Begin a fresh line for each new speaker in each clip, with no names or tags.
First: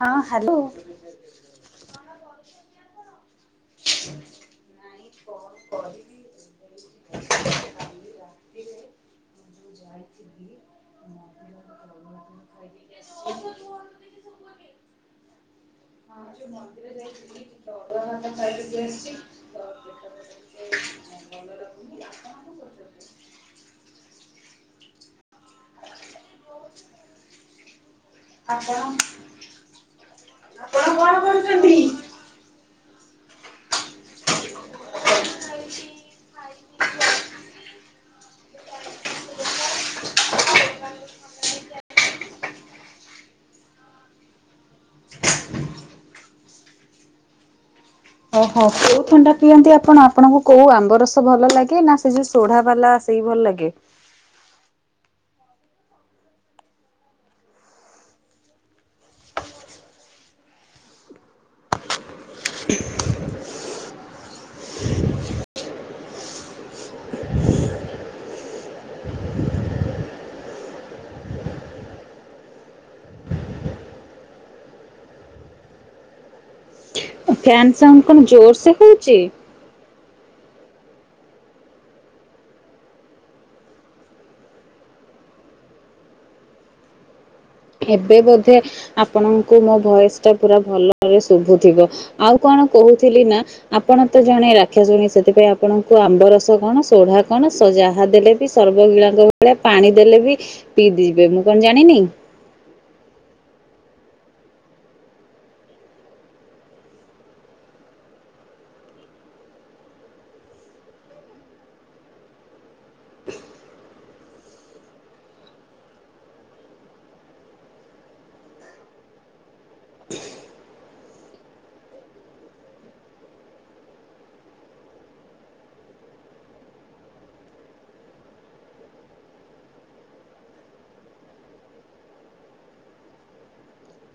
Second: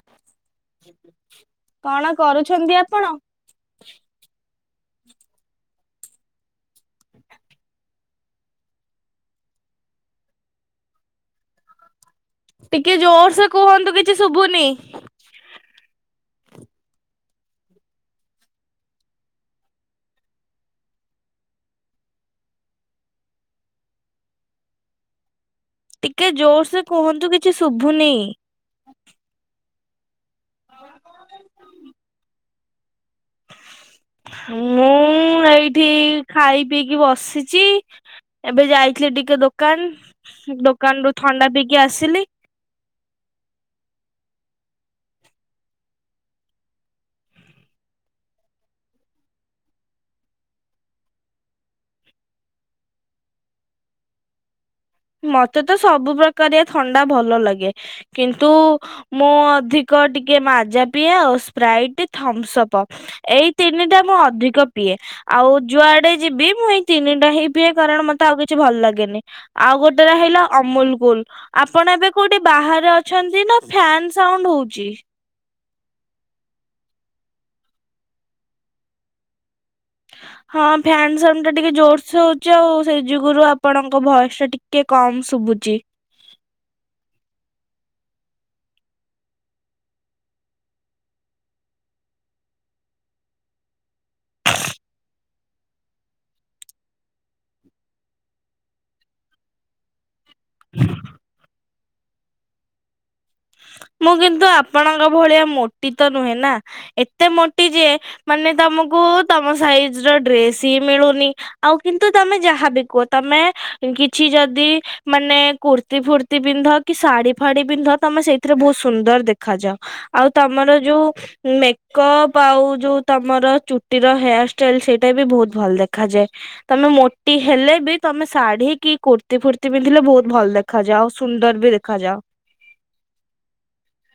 ହଁ ହ୍ୟାଲୋ।
କଣ କରୁଛନ୍ତି ଆପଣ? [inaudible]
[inaudible]
ଟିକେ ଜୋରସେ କୁହନ୍ତୁ କିଛି ଶୁଭୁନି।
ହଁ ଯଉ ମନ୍ଦିର ଯାଇଥିଲି ସେ ମନ୍ଦିର ମାନଙ୍କ [unintelligible]
ଟିକେ ଜୋର ସେ କୁହନ୍ତୁ କିଛି ଶୁଭୁନି।
ଆପଣ କଣ କରୁଚନ୍ତି?
ମୁଁ ଏଇଠି ଖାଇ ପିଇକି ବସିଚି। ଏବେ ଯାଇଥିଲି ଟିକେ ଦୋକାନ। ଦୋକାନରୁୁ ଥଣ୍ଡା ପିକି ଆସିଲି।
ଓହୋ କୋଉ ଥଣ୍ଡା ପିଅନ୍ତି ଆପଣ ଆପଣଙ୍କୁ କୋଉ ଆମ୍ବ ରସ ଭଲ ଲାଗେ ନା ସେ ଯୋଉ ସୋଢା ବାଲା ସେଇ ଭଲ ଲାଗେ।
ମତେ ତ ସବୁ ପ୍ରକାରିଆ ଥଣ୍ଡା ଭଲ ଲାଗେ କିନ୍ତୁ ମୁଁ ଅଧିକ ଟିକେ ମାଜା ପିଏ ଆଉ ସ୍ପ୍ରାଇଟ ଥମ୍ସ ଅପ ଏଇ ତିନିଟା ମୁଁ ଅଧିକ ପିଏ ଆଉ ଯୁଆଡେ ଯିବି ମୁଁ ଏଇ ତିନିଟା ହିଁ ପିଏ କାରଣ ମତେ ଆଉ କିଛି ଭଲ ଲାଗେନି। ଆଉ ଗୋଟେ ରହିଲା ଅମୁଲ କୁଲ ଆପଣ ଏବେ କୋଉଠି ବାହାରେ ଅଛନ୍ତି ନା ଫ୍ୟାନ ସାଉଣ୍ଡ ହଉଛି।
ଫ୍ୟାନ ସାଉଣ୍ଡ କଣ ଜୋର ସେ ହଉଛି।
ହଁ ଫ୍ୟାନ ସାଉଣ୍ଡ ଟା ଟିକେ ଜୋରସେ ହଉଛି ଆଉ ସେଇ ଯୁଗୁରୁ ଆପଣଙ୍କ ଭଏସ ଟା ଟିକେ କମ ଶୁଭୁଛି।
ଏବେ ବୋଧେ ଆପଣଙ୍କୁ ମୋ ଭଏସ ଟା ପୁରା ଭଲରେ ଶୁଭୁଥିବ ଆଉ କଣ କହୁଥିଲି ନା ଆପଣ ତ ଜଣେ ରାକ୍ଷ ଶୁଣୀ ସେଥିପାଇଁ ଆପଣଙ୍କୁ ଆମ୍ବ ରସ କଣ ସୋଢା କଣ ଯାହା ଦେଲେ ବି ସର୍ବଗିଳାଙ୍କ ଭଳିଆ ପାଣି ଦେଲେ ବି ପିଇଦିବେ ମୁଁ କଣ ଯ ନାଇଁ ନାଇଁ ।
ମୁଁ କିନ୍ତୁ ଆପଣଙ୍କ ଭଳିଆ ମୋଟି ତ ନୁହେଁ ନା ଏତେ ମୋଟି ଯେ ମାନେ ତମକୁ ତମ ସାଇଜ ର ଡ୍ରେସ ହି ମିଳୁନି ଆଉ କିନ୍ତୁ ତମେ ଯାହାବି କୁହ ତମେ କିଛି ଯଦି ମାନେ କୁର୍ତ୍ତି ଫୁର୍ତି ପିନ୍ଧ କି ଶାଢୀ ଫାଢି ପିନ୍ଧ ତମେ ସେ ସେଥିରେ ବହୁତ ସୁନ୍ଦର ଦେଖାଯାଅ ଆଉ ତମର ଯୋଉ ମେକଅପ ଆଉ ଯୋଉ ତମର ଚୁଟିର ହେୟାର ଷ୍ଟାଇଲ ସେଇଟା ବି ବହୁତ ଭଲ ଦେଖାଯାଏ ତମେ ମୋଟି ହେଲେ ବି ତମେ ଶାଢୀ କି କୁର୍ତ୍ତିୀ ଫୁର୍ତ୍ତି ପିନ୍ଧିଲେ ବହୁତ ଭଲ ଦେଖାଯାଅ ସୁନ୍ଦର ବି ଦେଖାଯାଅ।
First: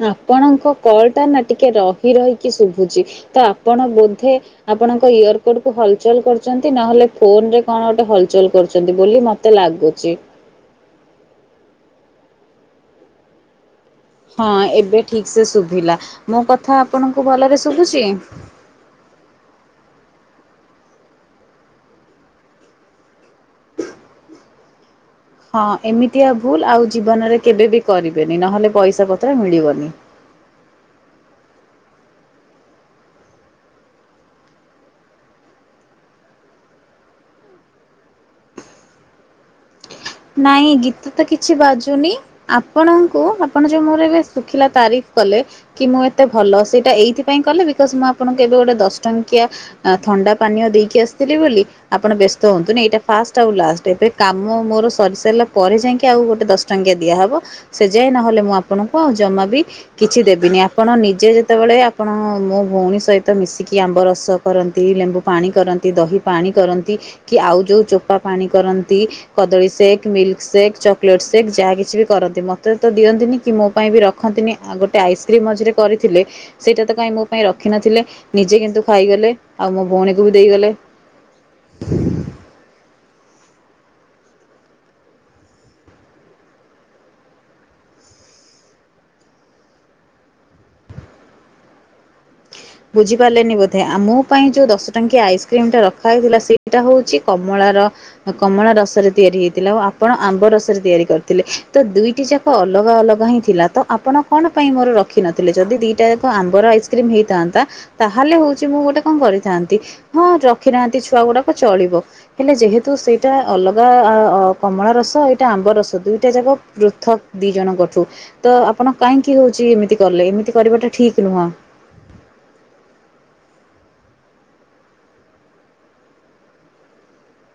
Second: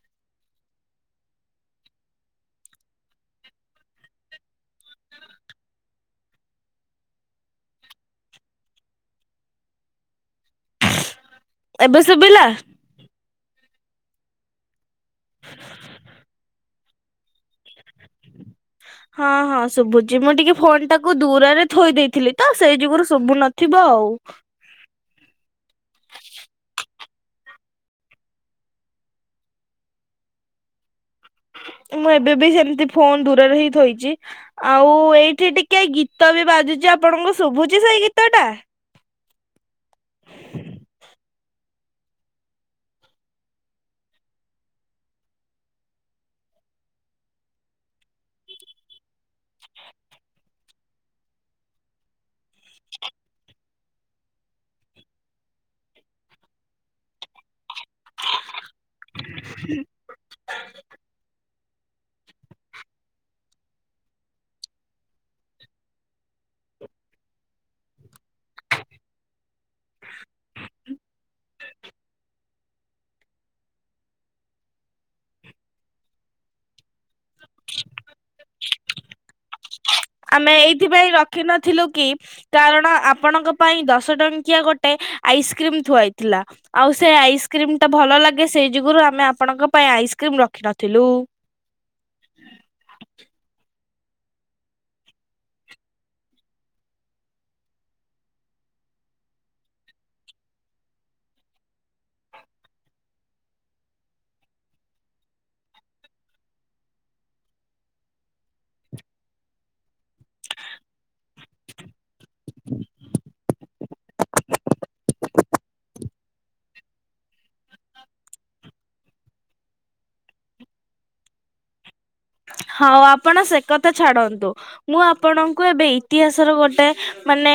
ଆପଣଙ୍କ କଲ ଟା ନା ଟିକେ ରହି ରହିକି ଶୁଭୁଛି ତ ଆପଣ ବୋଧେ ଆପଣଙ୍କ ଇୟର କଡ କୁ ହଲଚଲ କରୁଛନ୍ତି ନହେଲେ ଫୋନ ରେ କଣ ଗୋଟେ ହଲଚଲ କରୁଛନ୍ତି ବୋଲି ମତେ ଲାଗୁଛି।
ଏବେ ଶୁଭିଲା?
ହଁ ଏବେ। ଠିକ ସେ ଶୁଭିଲା ମୋ କ ଥା ଆପଣଙ୍କୁ ଭଲସେ ଶୁଭୁଚି।
ହଁ ହଁ ଶୁଭୁଛି ମୁଁ ଟିକେ ଫୋନ୍ ଟାକୁ ଦୂରରେ ଥୋଇ ଦେଇଥିଲି ତ ସେଇ ଯୁଗୁରୁ ଶୁଭୁ ନଥିବ ଆଉ।
ହଁ ଏମିତିଆ ଭୁଲ ଆଉ ଜୀବନରେ କେବେ ବି କରିବେନି ନହେଲେ ପଇସା ପତ୍ର ମିଳିବନି।
ମୁଁ ଏବେ ବି ସେମିତି ଫୋନ ଦୂରରେ ହିଁ ଥୋଇଛି ଆଉ ଏଇଠି ଟିକେ ଗୀତ ବି ବାଜୁଛି ଆପଣଙ୍କୁ ଶୁଭୁଛି ସେଇ ଗୀତ ଟା।
ନି ଆପଣଙ୍କୁ ଆପଣ ଯୋଉ ମୋର ଏବେ ଶୁଖିଲା ତାରିଫ କଲେ କି ମୁଁ ଏତେ ଭଲ ସେଇଟା ଏଇଥିପାଇଁ କଲେ ବିକଜ ମୁଁ ଆପଣଙ୍କୁ ଏବେ ଗୋଟେ ଦଶ ଟଙ୍କିଆ ଥଣ୍ଡା ପାନୀୟ ଦେଇକି ଆସିଥିଲି ବୋଲି ଆପଣ ବ୍ୟସ୍ତ ହୁଅନ୍ତୁନି ଏଇଟା ଫାଷ୍ଟ ଆଉ ଲାଷ୍ଟ ଏବେ କାମ ମୋର। ସରି ସାରିଲା ପରେ ଯାଇକି ଆଉ ଗୋଟେ ଦଶ ଟଙ୍କିଆ ଦିଆହବ। ସେ ଯାଏ ନହେଲେ ମୁଁ ଆପଣଙ୍କୁ ଆଉ ଜମା ବି କିଛି ଦେବିନି ଆପଣ ନିଜେ ସେତେବେଳେ ଆପଣ ମୋ ଭଉଣୀ ସହିତ ମିଶିକି ଆମ୍ବ ରସ କରନ୍ତି ଲେମ୍ବୁ ପାଣି କରନ୍ତି ଦହି ପାଣି କରନ୍ତି କି ଆଉ ଯେଉଁ ଚୋପା ପାଣି କରନ୍ତି କଦଳୀ ମିଲ୍କ ସେକ୍ ଚକୋଲେଟ ସେକ୍ ଯାହା କିଛି ବି କରନ୍ତି ମତେ ତ ଦିଅନ୍ତିନି କି ମୋ ପାଇଁ ବି ରଖନ୍ତିନି ଆଉ ଗୋଟେ ଆଇସ୍କ୍ରିମ ମଝିରେ କରିଥିଲେ ସେଇଟା ତ କାଇହିଁ ମୋ ପାଇଁ ରଖିନଥିଲେ ନିଜେ କିନ୍ତୁ ଖାଇଗଲେ। ଆଉ ମୋ ଭଉଣୀକୁ ବି
ଆମେ
ଦେଇଗଲେ
ଏଇଥିପାଇଁ ରଖି ନଥିଲୁ କି କାରଣ ଆପ ଆପଣଙ୍କ ପାଇଁ ଦଶ ଟଙ୍କିଆ ଗୋଟେ ଆଇସ୍କ୍ରିମ୍ ଥୁଆହେଇଥିଲା ଆଉ ସେ ଆଇସ୍କ୍ରିମ୍ ଟା ଭଲ ଲାଗେ ସେଇ ଯୁଗୁରୁ ଆମେ ଆପଣଙ୍କ ପାଇଁ ଆଇସ୍କ୍ରିମ୍ ରଖି ନଥିଲୁ।
ବୁଝି ପାରଲେନି ବୋଧେ ଆ ମୋ ପାଇଁ ଯୋଉ ଦଶଟାଙ୍କିଆ ଆଇସ୍କ୍ରିମ୍ ଟା ରଖା ହେଇଥିଲା ସେଇଟା ହଉଚି କମଳାର କମଳା ଅ ରସରେ ତିଆରି ହେଇଥିଲା ଓ ଆପଣ ଆମ୍ବ ରସରେ ତିଆରି କରିଥିଲେ ତ ଦିଇଟି ଯାକ ଅଲଗା ଅଲଗା ହିଁ ଥିଲା ତ ଆପଣ କଣ ପାଇଁ ମୋର ରଖିିନଥିଲେ ଯଦି ଦିଟା ଯାକ ଆମ୍ବର ଆଇସ୍କ୍ରିମ ହେଇଥାଁ ତା ତାହେଲେ ହଉଚି ମୁଁ ଗୋଟେ କଁ କରିଥାଆନ୍ତି ହଁ ରଖିନାହାନ୍ତି ଛୁଆ ଗୁଡ଼ାକ ଚଳିବ ହେଲେ ଯେହେତୁ ସେଇଟା ଅଲଗା ଅ-ଅ କମଳା ରସ ଏଇଟା ଆମ୍ବ ରସ ଦୁଇଟା ଯାକ ପୃଥକ ଦି ଜଣଙ୍କଠୁ ତ ଆପଣ କାହିଁକି ହୋଉଚି ଏମିତି କଲେ? ଏମିତି କରିବାଟା ଠିକ ନୁହଁ।
ହଉ ଆପଣ ସେ କଥା ଛାଡ଼ନ୍ତୁ ମୁଁ ଆପଣଙ୍କୁ ଏବେ ଇତିହାସର ଗୋଟେ ମାନେ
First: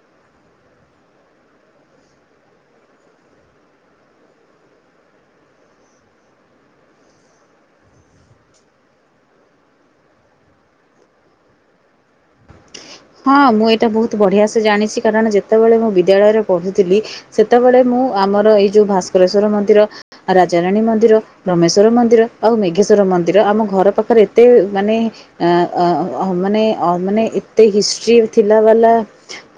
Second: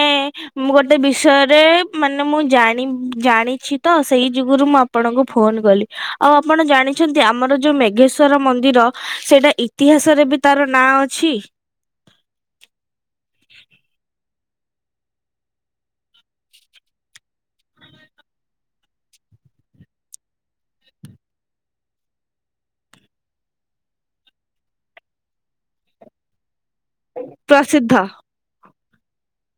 ମୁଁ ଗୋଟେ ବିଷୟରେ ମାନେ ମୁଁ ଜାଣି ଜାଣିଛି ତ ସେଇ ଯୁଗୁରୁ ମୁଁ ଆପଣଙ୍କୁ ଫୋନ୍ କଲି ଆଉ ଆପଣ ଜାଣିଛନ୍ତି ଆମର ଯୋଉ ମେଘେଶ୍ଵର ମନ୍ଦିର ସେଇଟା ଇ ଇତିହାସରେ ବି ତାର ନାଁ ଅଛି।
ହଁ ମୁଁ ଏଇଟା ବୋହୁତ୍ ବଢ଼ିଆସେ ସେ ଜାଣିଛି କାରଣ ଯେତେବେଳେ ମୁଁ ବିଦ୍ୟାଳୟରେ ପଢୁଥିଲି ସେତବେଳ ମୁଁ ଆମର ଏଇଯୋଉ ଭାସ୍କରଶ୍ଵର ମନ୍ଦିର, ରାଜା ରାଣୀ ମନ୍ଦିର, ରମେଶ୍ୱର ମନ୍ଦିର, ଆଉ ମେଘେଶ୍ଵର ମନ୍ଦିର ଆମ ଘର ପାଖରେ ଏତେ ମାନେ ଆଁ -ଅ -ଅ ମାନେ ଅ ମାନେ ଏ
ପ୍ରସିଦ୍ଧ
ହିଷ୍ଟ୍ରି ଥିଲା । ଗଲା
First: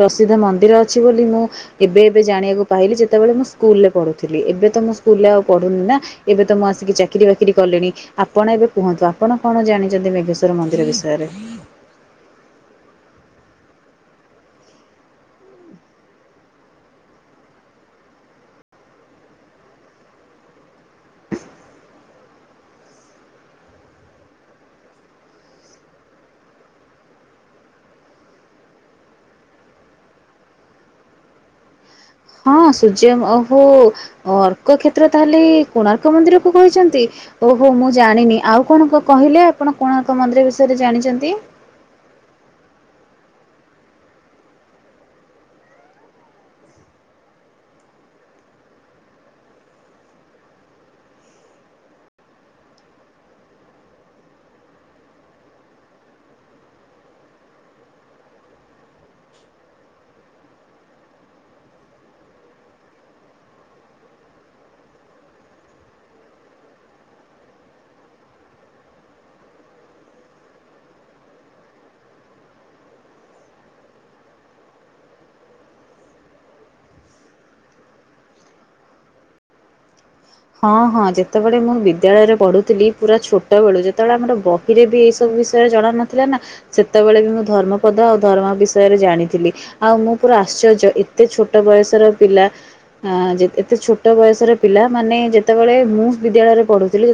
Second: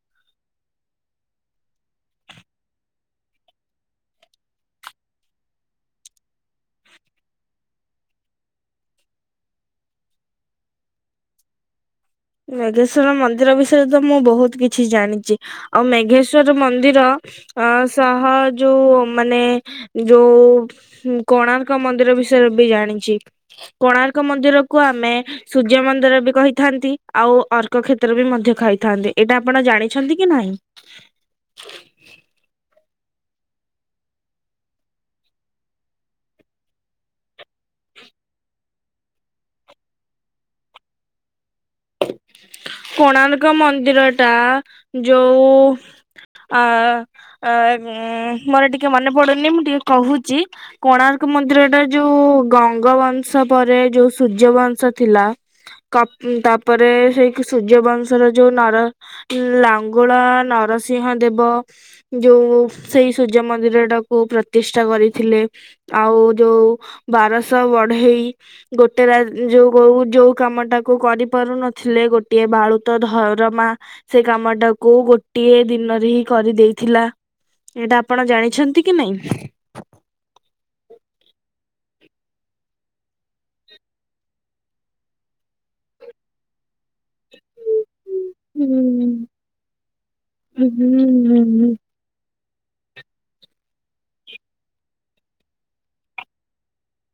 ପ୍ରସିଦ୍ଧ ମନ୍ଦିର ଅଛି ବୋଲି ମୁଁ ଏବେ ଏବେ ଜାଣିଆକୁ ପାଇଲି ଯେତବେଳେ ମୁଁ ସ୍କୁଲ୍ ରେ ପଢ଼ୁଥୁଲି । ଏବେତ ମୁଁ ସ୍କୁଲ୍ ରେ ଆଉ ପଢ଼ୁନି ନାଁ ଏବେ ତ ମୁଁ ଆସିକି ଚାକିରି ବାକିରି କଲିଣି ଆପଣ ଏବେ କୁହନ୍ତୁ ଆପଣ କଣ ଜାଣିଚନ୍ତି ମେଘେଶ୍ଵର ମନ୍ଦିର ବିଷୟରେ।
ମେଘେଶ୍ଵର ମନ୍ଦିର ବିଷୟରେ ତ ମୁଁ ବହୁତ କିଛି ଜାଣିଚି ଆଉ ମେଘେଶ୍ଵର ମନ୍ଦିର ଅଁ ସହ ଯୋଉ ମାନେ ଯୋଉ ଉଁ କୋଣାର୍କ ମନ୍ଦିର ବିଷୟରେ ବି ଜାଣିଚି କୋଣାର୍କ ମନ୍ଦିରକୁ ଆମେ ସୂର୍ଯ୍ୟ ମନ୍ଦିର ବି କହିଥାନ୍ତି । ଆଉ ଅର୍କ କ୍ଷେତ୍ର ବି ମଧ୍ୟ ଖାଇଥାନ୍ତି । ଏଇଟା ଆପଣ ଜାଣିଛନ୍ତି କି ନାହିଁ?
ହଁ ସୂର୍ଯ୍ୟ ଓହୋ ଅର୍କକ୍ଷେତ୍ର ତାହେଲେ କୋଣାର୍କ ମନ୍ଦିର କୁ କହିଛନ୍ତି। ଓହୋ ମୁଁ ଜାଣିନି ଆଉ କଣ କହିଲେ ଆପଣ କୋଣାର୍କ ମନ୍ଦିର ବିଷୟ ରେ ଜାଣିଚନ୍ତି।
କୋଣାର୍କ ମନ୍ଦିରଟା ଯୋଉ ଆ ଆ ଉଁ ମୋର ଟିକେ ମନେ ପଡ଼ୁନି ମୁଁ ଟିକେ କହୁଚି କୋଣାର୍କ ମନ୍ଦିରଟା ଯୋଉ ଗଙ୍ଗବଂଶ ପରେ ଯୋଉ ସୁଜ୍ୟବଂଶ ଥିଲା କ ଉଁ ତ ପରେ ସେଇ ସୁଜ୍ୟବଂଶ ର ଯୋଉ ନାର ଉଁ ଲାଙ୍ଗୁଳା ନରସିଂହ ଦେବ ଯୋଉ ସେଇ ସୁଜ୍ୟ ମନ୍ଦିର ଟାକୁ ପ୍ରତିଷ୍ଠା କରିଥିଲେ । ଆଉ ଯୋଉ ବାରଶ ବଢେଇ ଗୋଟେ ରା ଯୋଉ ଗୋଉ ଯୋଉ କାମଟାକୁ କରି ପାରୁ ନଥିଲେ ଗୋଟିଏ ବାଳୁତ ଧରମା ସେ କାମଟାକୁ ଗୋଟିଏ ଦିନରେ ହି଼ କରିଦେଇଥିଲା । ଏଇଟା ଆପଣ ଜାଣିଛନ୍ତି କି ନାହିଁ?
ହଁ ହଁ ଯେତେବେଳେ ମୁଁ ବିଦ୍ୟାଳୟରେ ପଢୁଥିଲି ପୁରା ଛୋଟ ବେଳୁ ଯେତେବେଳେ ଆମର ବହିରେ ବି ଏଇ ସବୁ ବିଷୟରେ ଜଣ ନଥିଲା ନା ସେତବେଳେ ବି ମୁଁ ଧର୍ମପଦ ଆଉ ଧରମା ବିଷୟରେ
ହୁଁ
ଜାଣିଥିଲି ଆଉ ମୁଁ ପୁରା ଆଶ୍ଚର୍ଯ୍ୟ
ହୁଁ
ଏତେ ଛୋଟ
ହୁଁ
ବୟସର ପିଲା ହାଁ ଯେ ଏତେ ଛୋଟ ବୟସର ପିଲା ମାନେ ଯେତେବେଳେ ମୁଁ ବିଦ୍ୟାଳୟରେ ପଢୁଥିଲି,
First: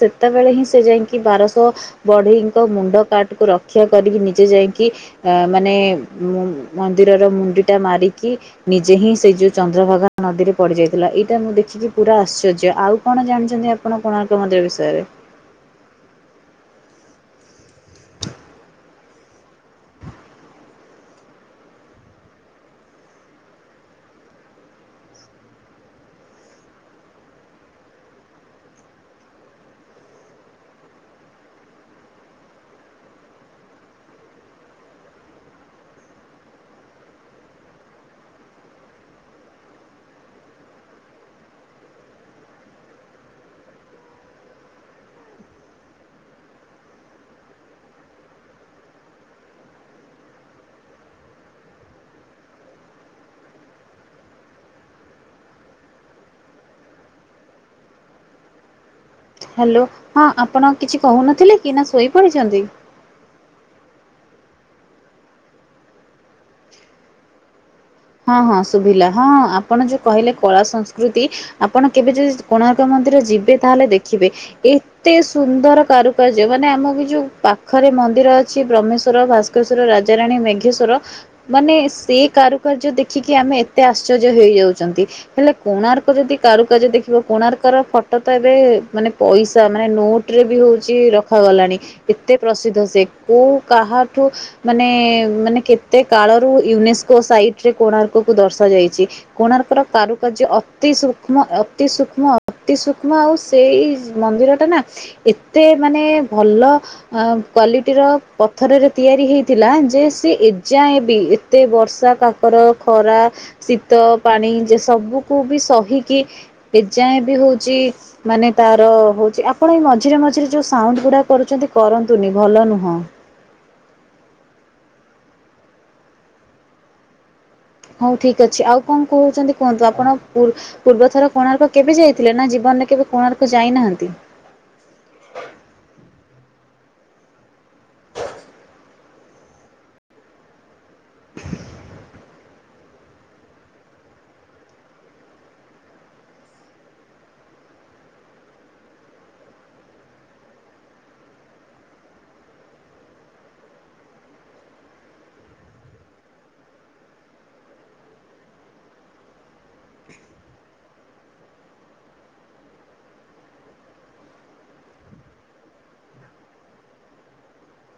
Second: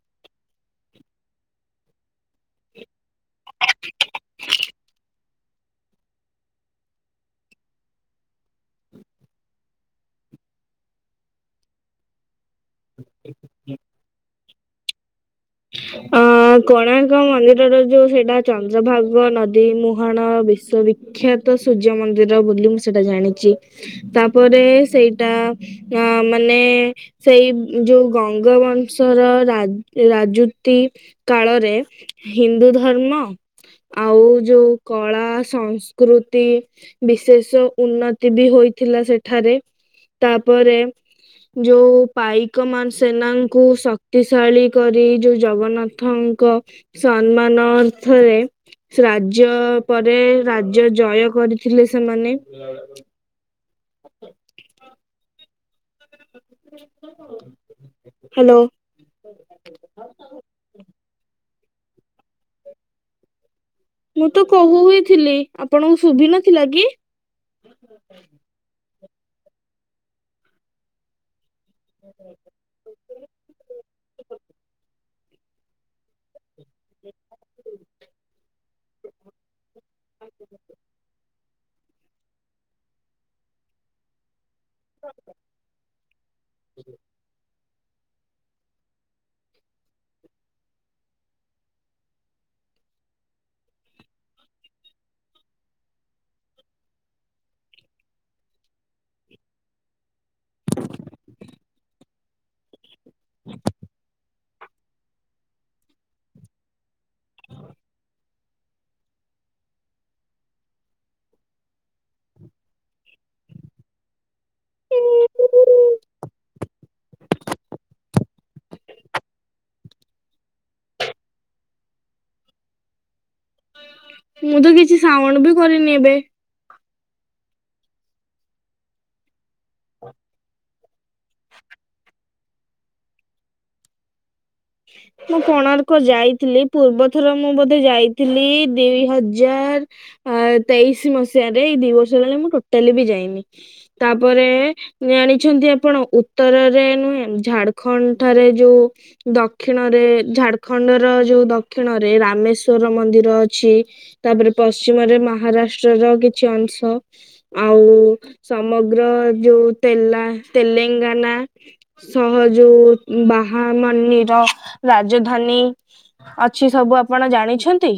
ସେତେବେଳେ ହିଁ ସେ ଯାଇଁକି ବାରଶହ ବଢେଇଙ୍କ ମୁଣ୍ଡ କାଟ ଉକୁ ରକ୍ଷା କରିକି ନିଜେ ଯାଇକି ହା ମାନେ ମୁ - ମନ୍ଦିରର ମୁଣ୍ଡି ଟା ମାରିକି ନିଜେ ହିଁ ସେ ଇ ଯୋଉ ଚନ୍ଦ୍ରଭାଗା ନଦୀ ରୁ ପଡିଯାଇ ହେଲା ଏଇଟା ମୁଁ ଦେଖିକି ପୁରା ଆଶ୍ଚର୍ଯ ଟେ ଆଉ କଣ ଜାଣିଚନ୍ତି ଆପଣ କଣ କୋଉ ମନ୍ଦିର ବିଷୟରେ
ଅ କୋଣାର୍କ ମନ୍ଦିରର ଯୋଉ ସେଇଟା ଚନ୍ଦ୍ରଭାଗ ନଦୀ ମୁହାଣ ବିଶ୍ୱବିଖ୍ୟାତ ସୂର୍ଯ୍ୟ ମନ୍ଦିର ବୋଲି ମୁଁ ସେଇଟା ଜାଣିଛି । ତା ପରେ ସେଇଟା ଆଁ ମାନେ ସେଇ ଯୋଉ ଗଙ୍ଗ ବଂଶର ରା--ରା ଯୁତି କାଳରେ ହିନ୍ଦୁ ଧର୍ମ ଆଉ ଯୋଉ କଳା ସଂସ୍କୃତି ବିଶେଷ ଉନ୍ନତି ବି ହୋଇଥିଲା ସେଠାରେ ତାପରେ ଯୋଉ ପାଇକମାନ ସେନାଙ୍କୁ ଶକ୍ତିଶାଳୀ କରି ଯୋଉ ଜଗନ୍ନାଥଙ୍କ ସନ୍ମାନ ଅର୍ଥରେ ରାଜ୍ୟ ପରେ ରାଜ୍ୟ ଜୟ କରିଥିଲେ ସେମାନେ। [unintelligible] ହାଲୋ।
ହାଲୋ, ହଁ ଆପଣ କିଛି କହୁନଥିଲେ କି ନା ଶୋଇ ପଡ଼ିଛନ୍ତି?
ମୁଁ ତ କହୁ ହିଁ ଥିଲି ଆପଣଙ୍କୁ ଶୁଭିନଥିଲା କି?
ହଁ ହଁ ଶୁଭିଲା ହଁ ଆପଣ ଯୋଉ କହିଲେ କଳା ସଂସ୍କୃତି ଆପଣ କେବେ ଯଦି କୋଣାର୍କ ମନ୍ଦିର ଯିବେ ତାହେଲେ ଦେଖିବେ ଏଇ ଏତେ ସୁନ୍ଦର କାରୁକାର୍ଯ୍ୟ ମାନେ ଆମ ବି ଯୋଉ ପାଖରେ ମନ୍ଦିର ଅ ଛି ବ୍ରହ୍ମେଶ୍ଵର, ଭାସ୍କରେଶ୍ଵର ରା ଜା ରାଣୀ ମେଘେଶ୍ଵର ମାନେ ସେ କାର ଯ୍ୟ ଦେଖି ଆମେ ଏତେ ଆଶ୍ଚର୍ଯ୍ୟ ହେଇଯାଉ ହେଲେ କୋଣାର୍କ ଯଦି କାରୁକାର୍ଯ୍ୟ ଦେଖିବ କୋଣାର୍କ ର ଫଟୋ ତ ଏବେ ମାନେ ପଇସା ମାନେ ନୋଟ ରେ ବି ହଉଛି ରଖାଗଲାଣି ଏତେ ପ୍ରସିଦ୍ଧ ସେ କୋଉ କାହାଠୁ ମାନେ ମାନେ କେତେ କାଳରୁ ୟୁନେସ୍କୋ ସାଇଟ୍ ରେ କୋଣାର୍କକୁୁ ଦର୍ଶାଯାଇଛି କୋଣାର୍କର କାରୁ ଯେ ଅତି ସୂକ୍ଷ୍ମ ତି ସୁକ୍ଷ୍ମ ଅତି ସୁକ୍ଷ୍ମ ଆଉ ସେଇ ମନ୍ଦିର ଏତେ ମାନେ ଭଲ କ୍ଵାଲିଟିର ପଥରରେ ତିଆରି ହେଇଥିଲା ଯେ ସେ ଏଯାଏ ଏ ବି ଏତେ ବର୍ଷା କା କର ଖରା ଶୀତ ପାଣି ଯେ ସବୁକୁ ବି ସହିକି ଏ ଯାଏ ବି ହଉଛି ମାନେ ତାର ହଉଛି ଆପଣ ଏଇ ମଝିରେ ମଝିରେ ଯୋଉ ସାଉଣ୍ଡ ଗୁଡା କରୁଛନ୍ତି କରନ୍ତୁନି ଭଲ ନୁହଁ।
ମୁଁ ତ କିଛି ସାଉଣ୍ଡ ବି କରିନି ଏବେ।
ହଉ ଠିକ ଅଛି ଆଉ କଣ କହୁଛନ୍ତି? କୁହନ୍ତୁ ଆପଣ? ପୂର୍ବ ଥର କୋଣାର୍କ କେବେ ଯାଇଥିଲେ ନା ଜୀବନରେ କେବେ କୋଣାର୍କ ଯାଇନାହାନ୍ତି?
ମୁଁ କୋଣାର୍କ ଯାଇଥିଲି ପୂର୍ବ ଥର ମୁଁ ବୋଧେ ଯାଇଥିଲି ଦିଇ ହଜାର ତେଇଶି ମସିହାରେ ଏଇ ଦିଇ ବର୍ଷ ହେଲାଣି ମୁଁ ଟୋଟାଲି ବି ଯାଇନି ତାପରେ ଜାଣିଛନ୍ତି ଆପଣ ଉତ୍ତରରେ ନୁହେଁ ଝାଡ଼ଖଣ୍ଡ ଠାରେ ଯୋଉ ଦ ଦକ୍ଷିଣରେ ଝାଡ଼ଖଣ୍ଡର ଯୋଉ ଦକ୍ଷିଣରେ ରାମେଶ୍ଵର ମନ୍ଦିର ଅଛି ତାପରେ ପଶ୍ଚିମରେ ମହାରାଷ୍ଟ୍ରର କିଛି ଅଂଶ ଆଉ ସମଗ୍ର ଯୋଉ ତେ ତେଲେଙ୍ଗାନା ସହ ଯୋଉ ବାହା ମନ୍ଦିର ରାଜଧାନୀ ଅଛି ସବୁ ଆପଣ ଜାଣିଛନ୍ତି।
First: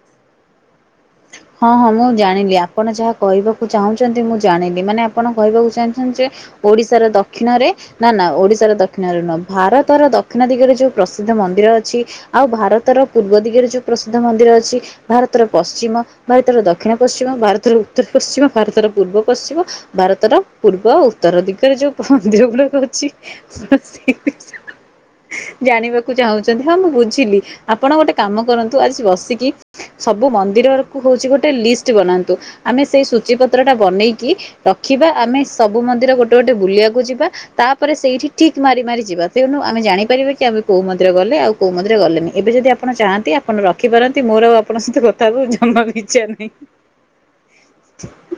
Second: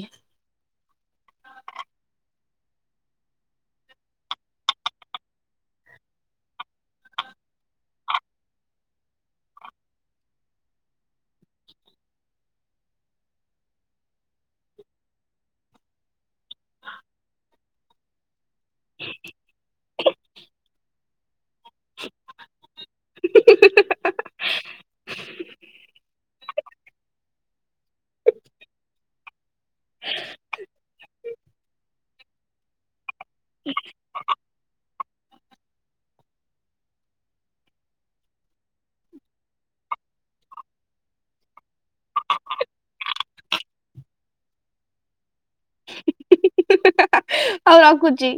ହଁ ହଁ ମୁଁ ଜାଣିଲି ଆପଣ ଯାହା କହିବାକୁ ଚାହୁଁଛନ୍ତି ମୁଁ ଜାଣିଲି ମାନେ ଆପଣ କହିବାକୁ ଚାହୁଁଛନ୍ତି ଯେ ଓଡିଶାର ଦକ୍ଷିଣରେ ନା ନା ଓଡିଶାର ଦକ୍ଷିଣରେ ନୁହଁ ଭାରତର ଦକ୍ଷିଣ ଦିଗରେ ଯୋଉ ପ୍ରସିଦ୍ଧ ମନ୍ଦିର ଅଛି ଆଉ ଭାରତର ପୂର୍ବ ଦିଗରେ ଯୋଉ ପ୍ରସିଦ୍ଧ ମନ୍ଦିର ଅଛି ଭାରତର ପଶ୍ଚିମ ଭାରତର ଦକ୍ଷିଣ ପଶ୍ଚିମ ଭାରତର ଉତ୍ତର ପଶ୍ଚିମ ଭାରତର ପୂର୍ବ ପଶ୍ଚିମ ଭାରତର ପୂର୍ବ ଉତ୍ତର ଦିଗରେ ଯୋଉ ମନ୍ଦିର ଗୁଡ଼ାକ ଜାଣିବାକୁ ଚାହୁଁଛି ହଁ ମୁଁ ବୁଝିଲି ଆପଣ ଗୋଟେ କାମ କରନ୍ତୁ ଆଜି ବସିକି ସବୁ ମନ୍ଦିରର ହଛି ଗୋଟେ ଲିଷ୍ଟ ବନାନ୍ତୁ ଆମେ ସେ ସୂଚୀପତ୍ର ଟା ବନେଇକି ରଖିବା ଆମେ ସବୁ ମନ୍ଦିର ଗୋଟେ ଗୋଟେ ବୁଲିବାକୁ ଯିବା ତାପରେ ସେଇଠି ଠିକ୍ ମାରି ମାରି ଯିବା ତେଣୁ ଆମେ ଜାଣିପାରିବା କି ଆମେ କୋଁ ମନ୍ଦିର ଗଲେ ଆଉ କୋଉ ମନ୍ଦିର ଗଲେନି ଏବେ ଯଦି ଆପଣ ଚାହାନ୍ତି ଆପଣ ରଖିପାରନ୍ତି ମୋର ଆଉ ଆପଣଙ୍କ ସହିତ କଥା ହବା ଜମାବି ଇଛା ନାହିଁ।
ହଉ ରଖୁଛି।